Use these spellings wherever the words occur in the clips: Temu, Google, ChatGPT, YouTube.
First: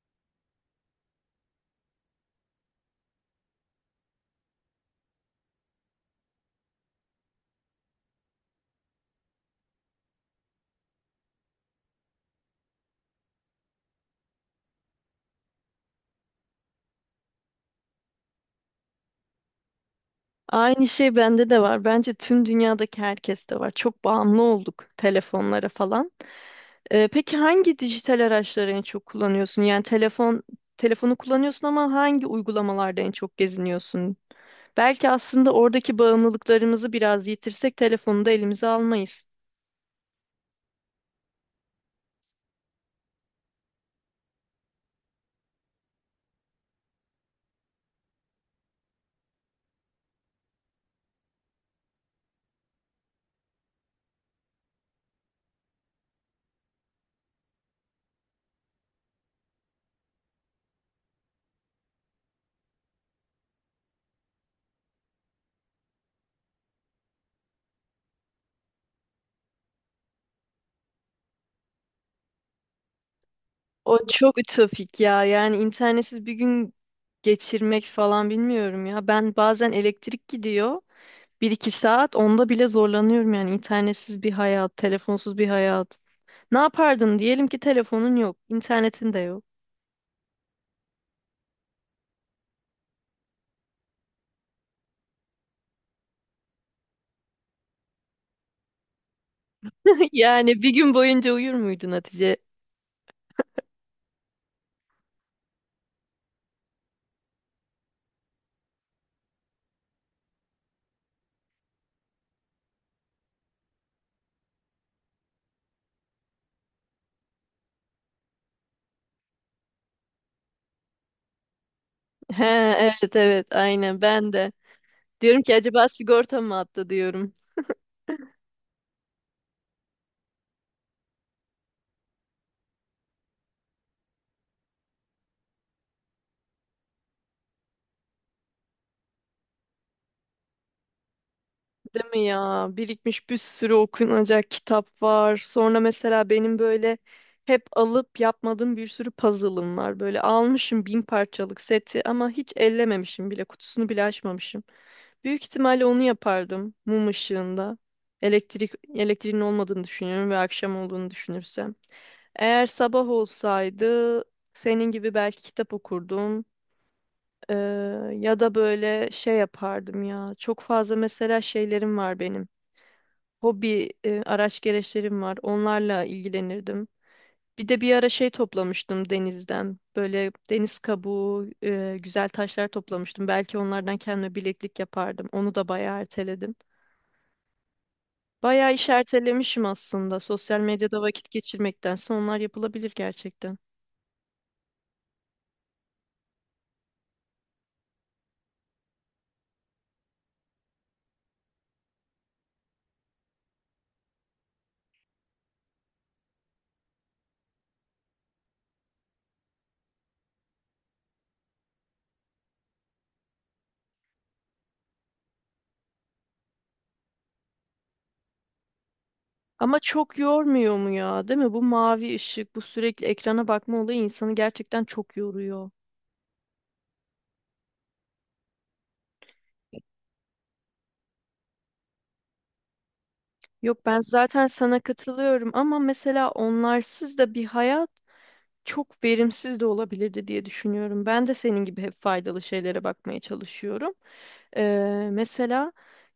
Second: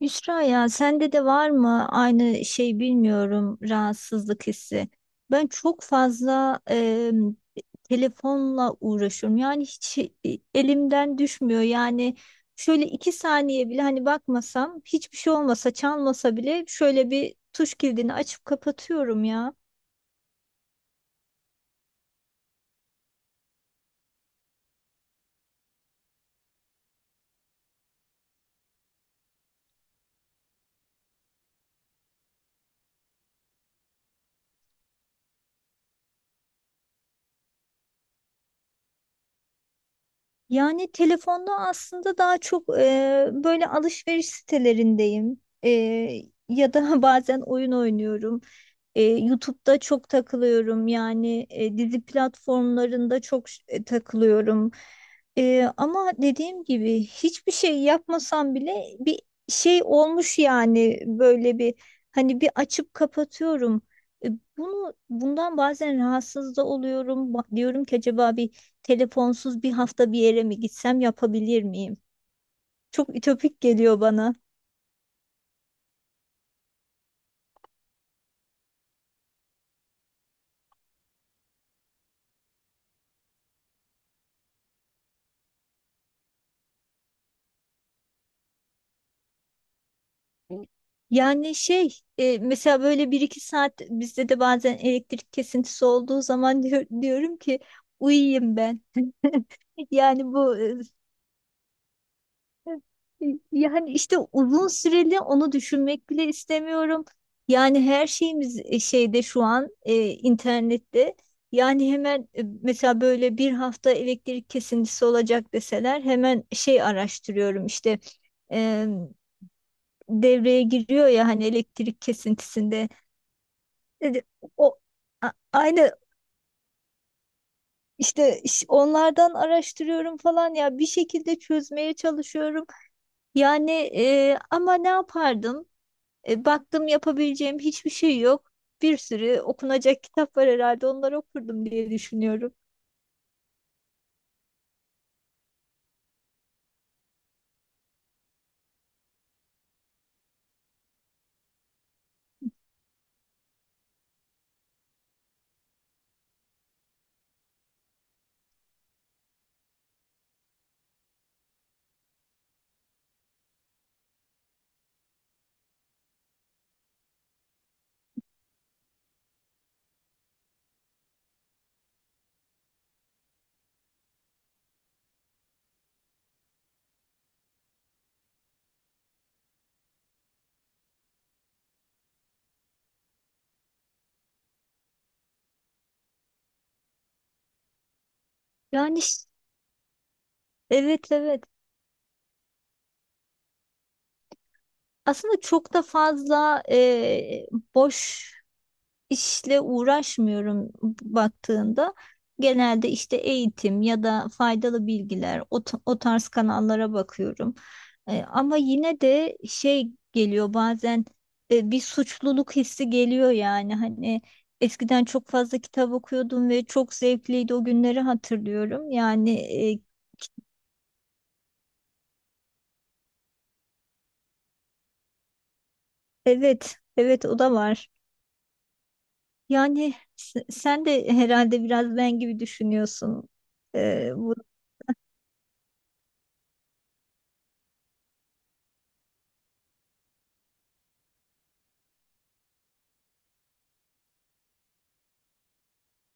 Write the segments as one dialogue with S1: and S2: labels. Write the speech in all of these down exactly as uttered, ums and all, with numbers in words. S1: Yusra ya sende de var mı aynı şey bilmiyorum rahatsızlık hissi. Ben çok fazla e, telefonla uğraşıyorum. Yani hiç e, elimden düşmüyor. Yani şöyle iki saniye bile hani bakmasam hiçbir şey olmasa çalmasa bile şöyle bir tuş kilidini açıp kapatıyorum ya.
S2: Aynı şey bende de var. Bence tüm dünyadaki herkeste var. Çok bağımlı olduk telefonlara falan. Ee, peki hangi dijital araçları en çok kullanıyorsun? Yani telefon telefonu kullanıyorsun ama hangi uygulamalarda en çok geziniyorsun? Belki aslında oradaki bağımlılıklarımızı biraz yitirsek telefonu da elimize almayız.
S1: Yani telefonda aslında daha çok e, böyle alışveriş sitelerindeyim. E, ya da bazen oyun oynuyorum. E, YouTube'da çok takılıyorum yani e, dizi platformlarında çok ş- e, takılıyorum. E, ama dediğim gibi hiçbir şey yapmasam bile bir şey olmuş yani böyle bir hani bir açıp kapatıyorum. E, Bunu bundan bazen rahatsız da oluyorum. Ba- Diyorum ki acaba bir telefonsuz bir hafta bir yere mi gitsem yapabilir miyim? Çok ütopik geliyor
S2: O
S1: bana.
S2: çok ütopik ya. Yani internetsiz bir gün geçirmek falan bilmiyorum ya. Ben bazen elektrik gidiyor. Bir iki saat onda bile zorlanıyorum yani internetsiz bir hayat, telefonsuz bir hayat. Ne yapardın? Diyelim ki telefonun yok, internetin de yok.
S1: Yani şey e, mesela böyle bir iki saat bizde de bazen elektrik kesintisi olduğu zaman diyor- diyorum ki uyuyayım ben. Yani bu
S2: Yani bir
S1: e,
S2: gün boyunca uyur muydun Hatice?
S1: yani işte uzun süreli onu düşünmek bile istemiyorum. Yani her şeyimiz e, şeyde şu an e, internette. Yani hemen e, mesela böyle bir hafta elektrik kesintisi olacak deseler hemen şey araştırıyorum işte e, devreye giriyor ya hani elektrik
S2: He,
S1: kesintisinde.
S2: evet evet aynen
S1: Dedi,
S2: ben de.
S1: o a-
S2: Diyorum ki acaba
S1: aynı
S2: sigorta mı attı diyorum.
S1: işte iş- onlardan araştırıyorum falan ya bir şekilde çözmeye çalışıyorum. Yani e, ama ne yapardım? E, baktım yapabileceğim hiçbir şey yok. Bir sürü okunacak kitap var herhalde onları okurdum diye
S2: Değil mi
S1: düşünüyorum.
S2: ya? Birikmiş bir sürü okunacak kitap var. Sonra mesela benim böyle hep alıp yapmadığım bir sürü puzzle'ım var. Böyle almışım bin parçalık seti ama hiç ellememişim bile. Kutusunu bile açmamışım. Büyük ihtimalle onu yapardım mum ışığında. Elektrik elektriğin olmadığını düşünüyorum ve akşam olduğunu düşünürsem. Eğer sabah olsaydı senin gibi belki kitap okurdum. Ee, Ya da böyle şey yapardım ya. Çok fazla mesela şeylerim var benim. Hobi e, araç gereçlerim var. Onlarla ilgilenirdim. Bir de bir ara şey toplamıştım denizden. Böyle deniz kabuğu, e, güzel taşlar toplamıştım. Belki onlardan kendime bileklik yapardım. Onu da bayağı erteledim. Bayağı iş
S1: Yani ş-
S2: ertelemişim aslında. Sosyal medyada
S1: evet
S2: vakit
S1: evet.
S2: geçirmektense onlar yapılabilir gerçekten.
S1: Aslında çok da fazla e, boş işle uğraşmıyorum baktığında genelde işte eğitim ya da faydalı bilgiler o, t- o tarz kanallara bakıyorum. E, ama yine de şey geliyor bazen e, bir suçluluk hissi geliyor yani hani eskiden çok fazla kitap okuyordum ve çok zevkliydi o günleri hatırlıyorum. Yani
S2: Ama
S1: e,
S2: çok yormuyor mu ya, değil mi? Bu mavi ışık, bu sürekli ekrana bakma olayı insanı gerçekten çok yoruyor.
S1: evet evet o da var. Yani s- sen de herhalde biraz ben gibi düşünüyorsun.
S2: Yok ben
S1: E, bu
S2: zaten sana katılıyorum ama mesela onlarsız da bir hayat çok verimsiz de olabilirdi diye düşünüyorum. Ben de senin gibi hep faydalı şeylere bakmaya çalışıyorum. Ee, mesela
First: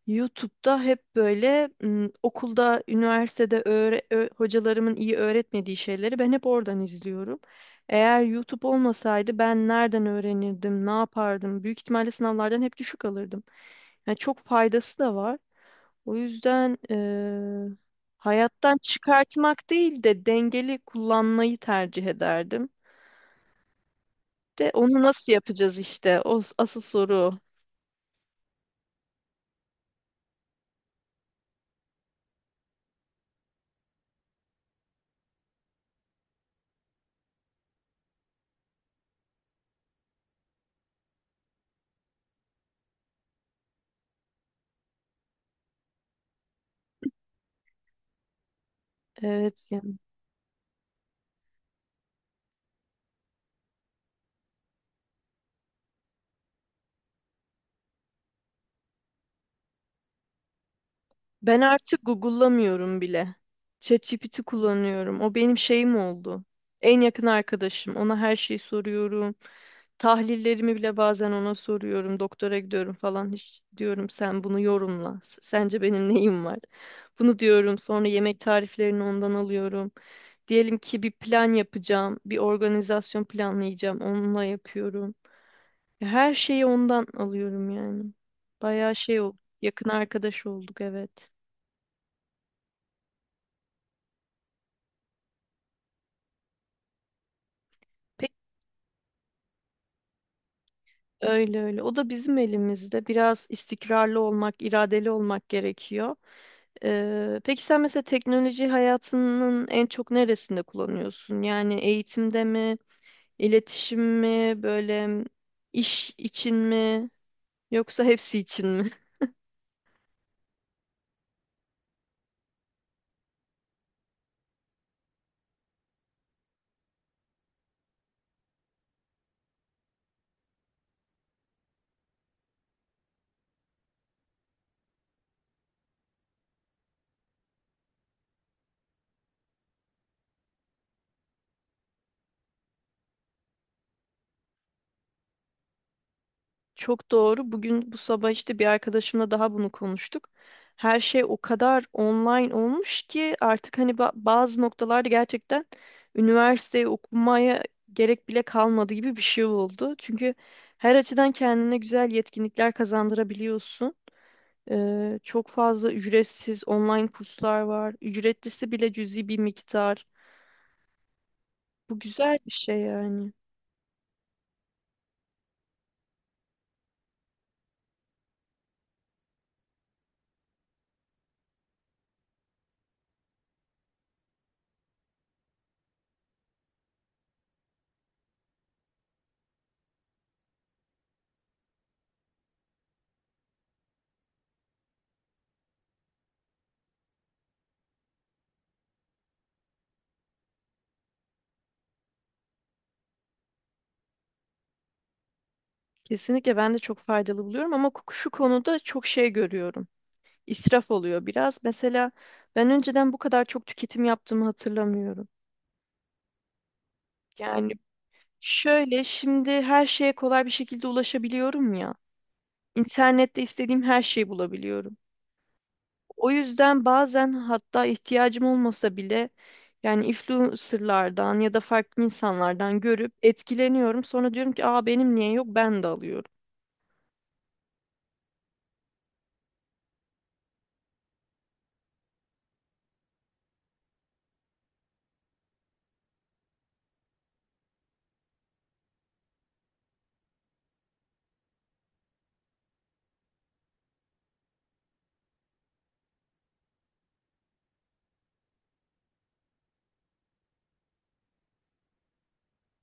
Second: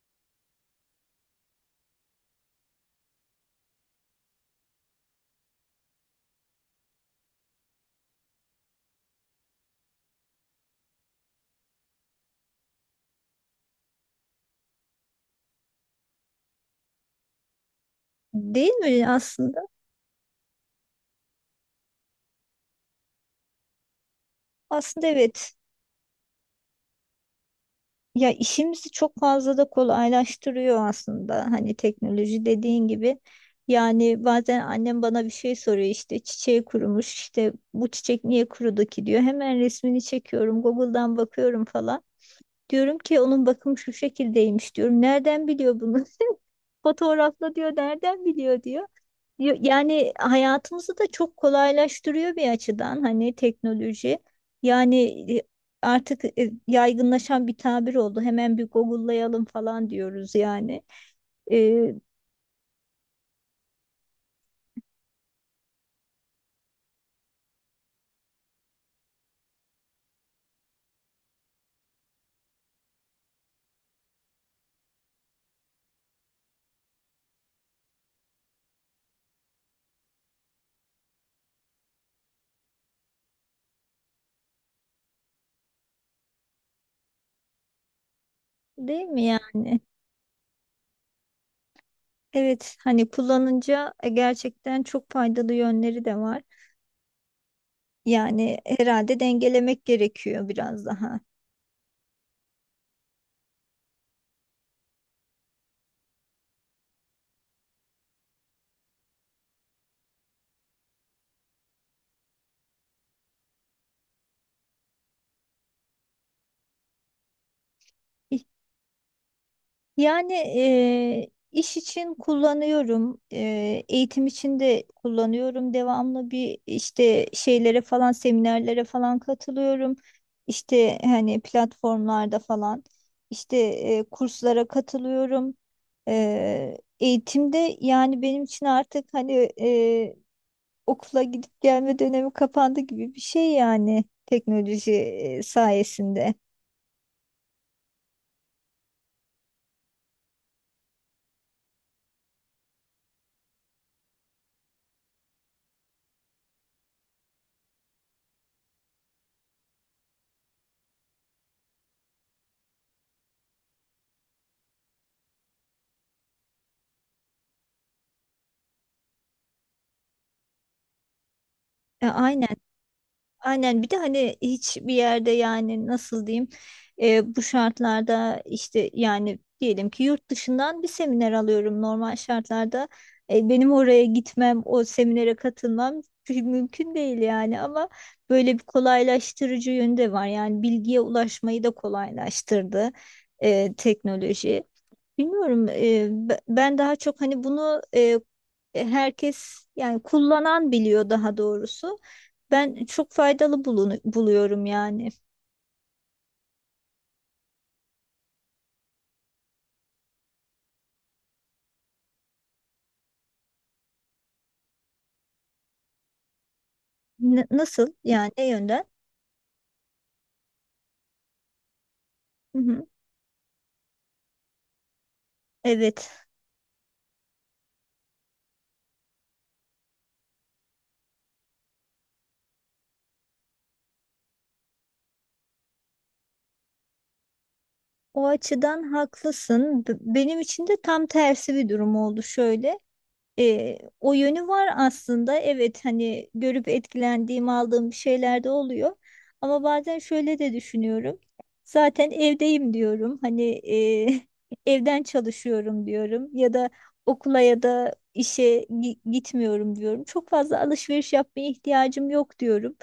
S2: YouTube'da hep böyle m, okulda, üniversitede öğre- ö- hocalarımın iyi öğretmediği şeyleri ben hep oradan izliyorum. Eğer YouTube olmasaydı ben nereden öğrenirdim, ne yapardım? Büyük ihtimalle sınavlardan hep düşük alırdım. Yani çok faydası da var. O yüzden eee,
S1: Değil
S2: hayattan
S1: mi aslında?
S2: çıkartmak değil de dengeli kullanmayı tercih ederdim. De onu
S1: Aslında
S2: nasıl
S1: evet.
S2: yapacağız işte? O s- asıl soru.
S1: Ya işimizi çok fazla da kolaylaştırıyor aslında. Hani teknoloji dediğin gibi. Yani bazen annem bana bir şey soruyor işte çiçeği kurumuş işte bu çiçek niye kurudu ki diyor. Hemen resmini çekiyorum Google'dan bakıyorum falan. Diyorum ki onun bakımı şu şekildeymiş diyorum. Nereden biliyor bunu? Fotoğrafla diyor nereden biliyor diyor. Yo-
S2: Evet yani.
S1: Yani hayatımızı da çok kolaylaştırıyor bir açıdan hani teknoloji. Yani e, artık e, yaygınlaşan bir tabir oldu. Hemen bir Google'layalım falan diyoruz yani.
S2: Ben
S1: E,
S2: artık Google'lamıyorum bile. ChatGPT kullanıyorum. O benim şeyim oldu. En yakın arkadaşım. Ona her şeyi soruyorum. Tahlillerimi bile bazen ona soruyorum. Doktora gidiyorum falan. Hiç diyorum sen bunu yorumla. S- Sence benim neyim var? Bunu diyorum. Sonra yemek tariflerini ondan alıyorum. Diyelim ki bir plan yapacağım. Bir organizasyon planlayacağım. Onunla yapıyorum. Ya, her şeyi ondan alıyorum yani. Bayağı
S1: Değil
S2: şey
S1: mi
S2: oldu.
S1: yani?
S2: Yakın arkadaş olduk, evet.
S1: Evet hani kullanınca e, gerçekten çok faydalı yönleri de var.
S2: Peki,
S1: Yani herhalde dengelemek gerekiyor biraz daha.
S2: öyle öyle. O da bizim elimizde. Biraz istikrarlı olmak, iradeli olmak gerekiyor. Ee, peki sen mesela teknoloji hayatının en çok neresinde kullanıyorsun? Yani eğitimde mi, iletişim mi, böyle iş için mi, yoksa hepsi için mi?
S1: Yani eee, iş için kullanıyorum, eee, eğitim için de kullanıyorum. Devamlı bir işte şeylere falan, seminerlere falan katılıyorum. İşte hani platformlarda falan, işte eee, kurslara katılıyorum. Eee, eğitimde yani benim için artık hani eee, okula gidip gelme dönemi kapandı gibi bir şey yani teknoloji eee, sayesinde.
S2: Çok doğru. Bugün bu sabah işte bir arkadaşımla daha bunu konuştuk. Her şey o kadar online olmuş ki artık hani ba- bazı noktalarda gerçekten üniversiteyi okumaya gerek bile kalmadı gibi bir şey oldu. Çünkü her açıdan kendine güzel yetkinlikler kazandırabiliyorsun. Ee, çok fazla ücretsiz online kurslar var. Ücretlisi bile cüzi bir miktar. Bu
S1: E,
S2: güzel
S1: aynen.
S2: bir şey yani.
S1: Aynen bir de hani hiçbir yerde yani nasıl diyeyim e, bu şartlarda işte yani diyelim ki yurt dışından bir seminer alıyorum normal şartlarda. E, benim oraya gitmem o seminere katılmam mü- mümkün değil yani ama böyle bir kolaylaştırıcı yönde var yani bilgiye ulaşmayı da kolaylaştırdı e, teknoloji. Bilmiyorum. E, be- ben daha çok hani bunu e, herkes yani kullanan biliyor daha doğrusu. Ben çok faydalı bulunu- buluyorum yani.
S2: Kesinlikle ben de çok faydalı buluyorum ama şu konuda çok şey görüyorum. İsraf oluyor biraz. Mesela ben önceden bu kadar çok tüketim yaptığımı hatırlamıyorum.
S1: N-
S2: Yani
S1: nasıl yani ne yönden?
S2: şöyle, şimdi her şeye kolay bir şekilde ulaşabiliyorum ya.
S1: Hı hı.
S2: İnternette istediğim her şeyi bulabiliyorum.
S1: Evet,
S2: O yüzden bazen hatta ihtiyacım olmasa bile yani influencerlardan ya da farklı insanlardan görüp etkileniyorum. Sonra diyorum ki aa benim niye yok ben de alıyorum.
S1: o açıdan haklısın. B- benim için de tam tersi bir durum oldu şöyle. E, o yönü var aslında. Evet hani görüp etkilendiğim, aldığım bir şeyler de oluyor. Ama bazen şöyle de düşünüyorum. Zaten evdeyim diyorum. Hani e, evden çalışıyorum diyorum. Ya da okula ya da işe gi- gitmiyorum diyorum. Çok fazla alışveriş yapmaya ihtiyacım yok diyorum.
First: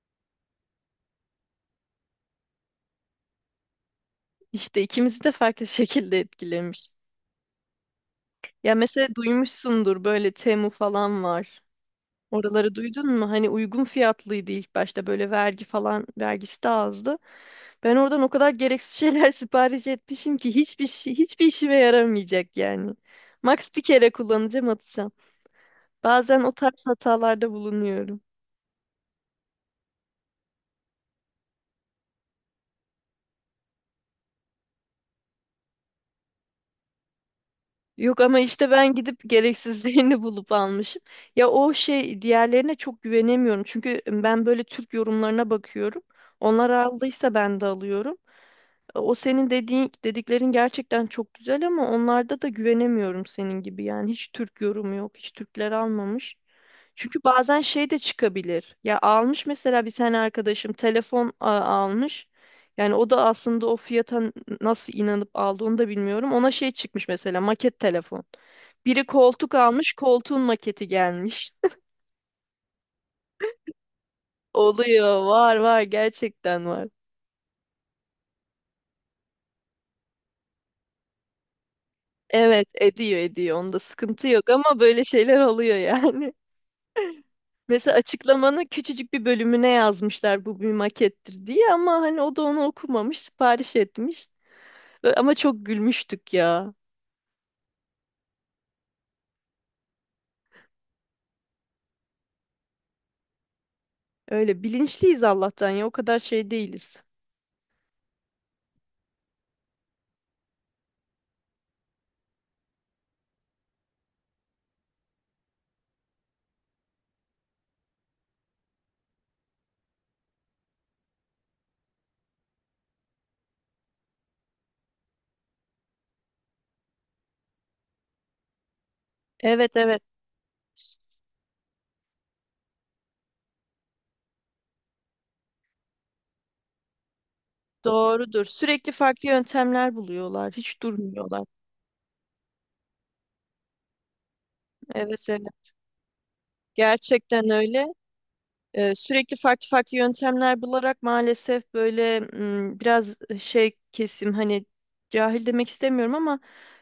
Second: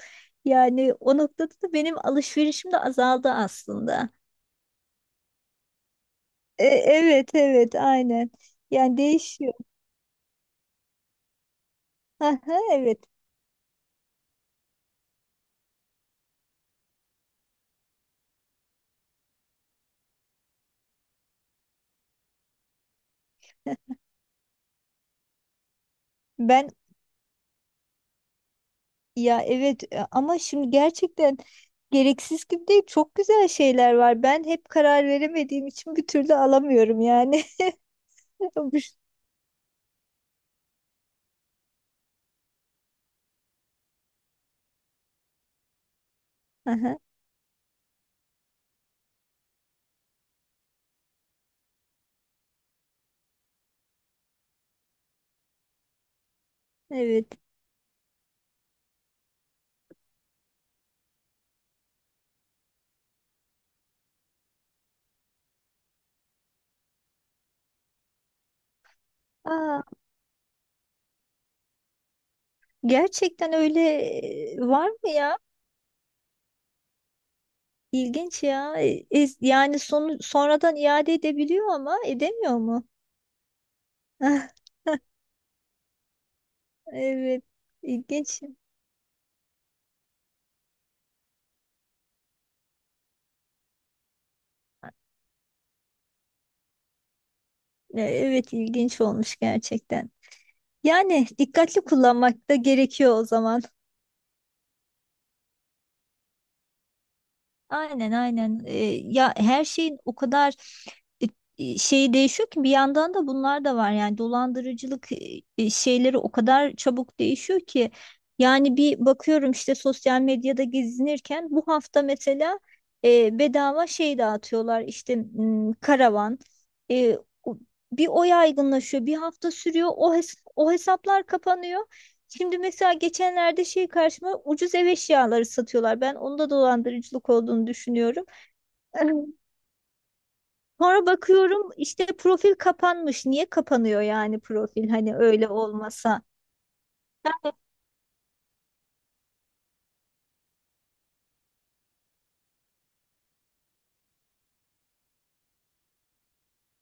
S1: Yani o noktada da benim alışverişim de azaldı aslında.
S2: İşte ikimizi de farklı şekilde
S1: E,
S2: etkilemiş.
S1: evet evet aynen.
S2: Ya
S1: Yani
S2: mesela
S1: değişiyor.
S2: duymuşsundur, böyle Temu falan var.
S1: Aha,
S2: Oraları duydun
S1: evet.
S2: mu? Hani uygun fiyatlıydı ilk başta, böyle vergi falan vergisi de azdı. Ben oradan o kadar gereksiz şeyler sipariş etmişim ki hiçbir şey, hiçbir işime yaramayacak yani. Max bir kere kullanacağım, atacağım. Bazen o
S1: Ben
S2: tarz hatalarda bulunuyorum.
S1: Ya evet e, ama şimdi gerçekten gereksiz gibi değil çok güzel şeyler var. Ben hep karar veremediğim için bir türlü alamıyorum yani.
S2: Yok ama işte
S1: Bu
S2: ben gidip gereksizlerini bulup almışım. Ya o şey, diğerlerine çok güvenemiyorum. Çünkü ben böyle Türk yorumlarına bakıyorum. Onlar
S1: Aha,
S2: aldıysa ben de alıyorum. O senin dediğin dediklerin gerçekten çok güzel ama onlarda da güvenemiyorum senin gibi. Yani hiç Türk yorumu yok. Hiç Türkler almamış. Çünkü
S1: evet.
S2: bazen şey de çıkabilir. Ya almış mesela, bir tane arkadaşım telefon a- almış. Yani o da aslında o fiyata n- nasıl inanıp aldı onu da bilmiyorum. Ona şey çıkmış mesela, maket telefon. Biri koltuk
S1: Aa,
S2: almış, koltuğun maketi gelmiş.
S1: gerçekten öyle e, var mı
S2: Oluyor,
S1: ya?
S2: var var gerçekten var.
S1: İlginç ya. E, e, yani sonu sonradan iade edebiliyor ama edemiyor
S2: Evet,
S1: mu?
S2: ediyor ediyor. Onda sıkıntı yok ama böyle şeyler oluyor yani.
S1: Evet.
S2: Mesela
S1: ilginç
S2: açıklamanın küçücük bir bölümüne yazmışlar bu bir makettir diye ama hani o da onu okumamış, sipariş etmiş. Ö- Ama çok gülmüştük ya.
S1: E, Evet ilginç olmuş gerçekten. Yani dikkatli kullanmak da gerekiyor o zaman.
S2: Öyle bilinçliyiz Allah'tan, ya o kadar şey değiliz.
S1: Aynen aynen. Ee, ya her şeyin o kadar e, e, şeyi değişiyor ki bir yandan da bunlar da var. Yani dolandırıcılık e, e, şeyleri o kadar çabuk değişiyor ki yani bir bakıyorum işte sosyal medyada gezinirken bu hafta mesela e, bedava şey dağıtıyorlar işte m, karavan. E, o- Bir o yaygınlaşıyor, bir hafta
S2: Evet
S1: sürüyor.
S2: evet,
S1: O hes- o hesaplar kapanıyor. Şimdi mesela geçenlerde şey karşıma ucuz ev eşyaları satıyorlar. Ben onda dolandırıcılık olduğunu düşünüyorum.
S2: doğrudur. Sürekli farklı yöntemler buluyorlar. Hiç
S1: Sonra
S2: durmuyorlar.
S1: bakıyorum işte profil kapanmış. Niye kapanıyor yani profil hani
S2: Evet evet.
S1: öyle olmasa?
S2: Gerçekten öyle. Ee, sürekli farklı farklı yöntemler bularak maalesef böyle m, biraz şey kesim, hani cahil demek istemiyorum ama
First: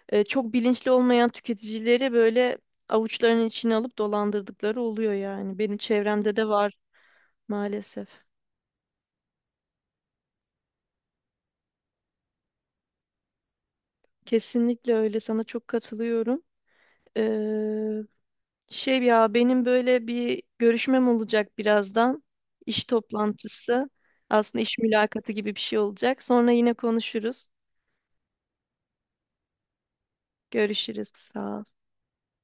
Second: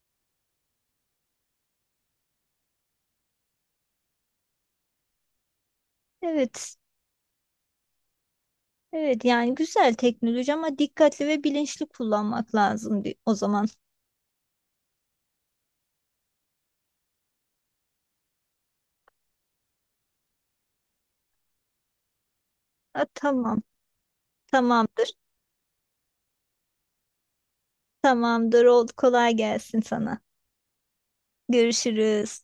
S2: e, çok bilinçli olmayan tüketicileri böyle avuçlarının içine alıp dolandırdıkları oluyor yani. Benim çevremde de var
S1: Evet.
S2: maalesef.
S1: Evet yani güzel teknoloji ama dikkatli ve bilinçli kullanmak lazım di- o zaman.
S2: Kesinlikle öyle. Sana çok katılıyorum. Ee, Şey ya, benim böyle bir görüşmem olacak birazdan. İş
S1: Ha, tamam.
S2: toplantısı. Aslında iş
S1: Tamamdır.
S2: mülakatı gibi bir şey olacak. Sonra yine konuşuruz.
S1: Tamamdır. Oldu. Kolay gelsin sana.
S2: Görüşürüz. Sağ ol.
S1: Görüşürüz.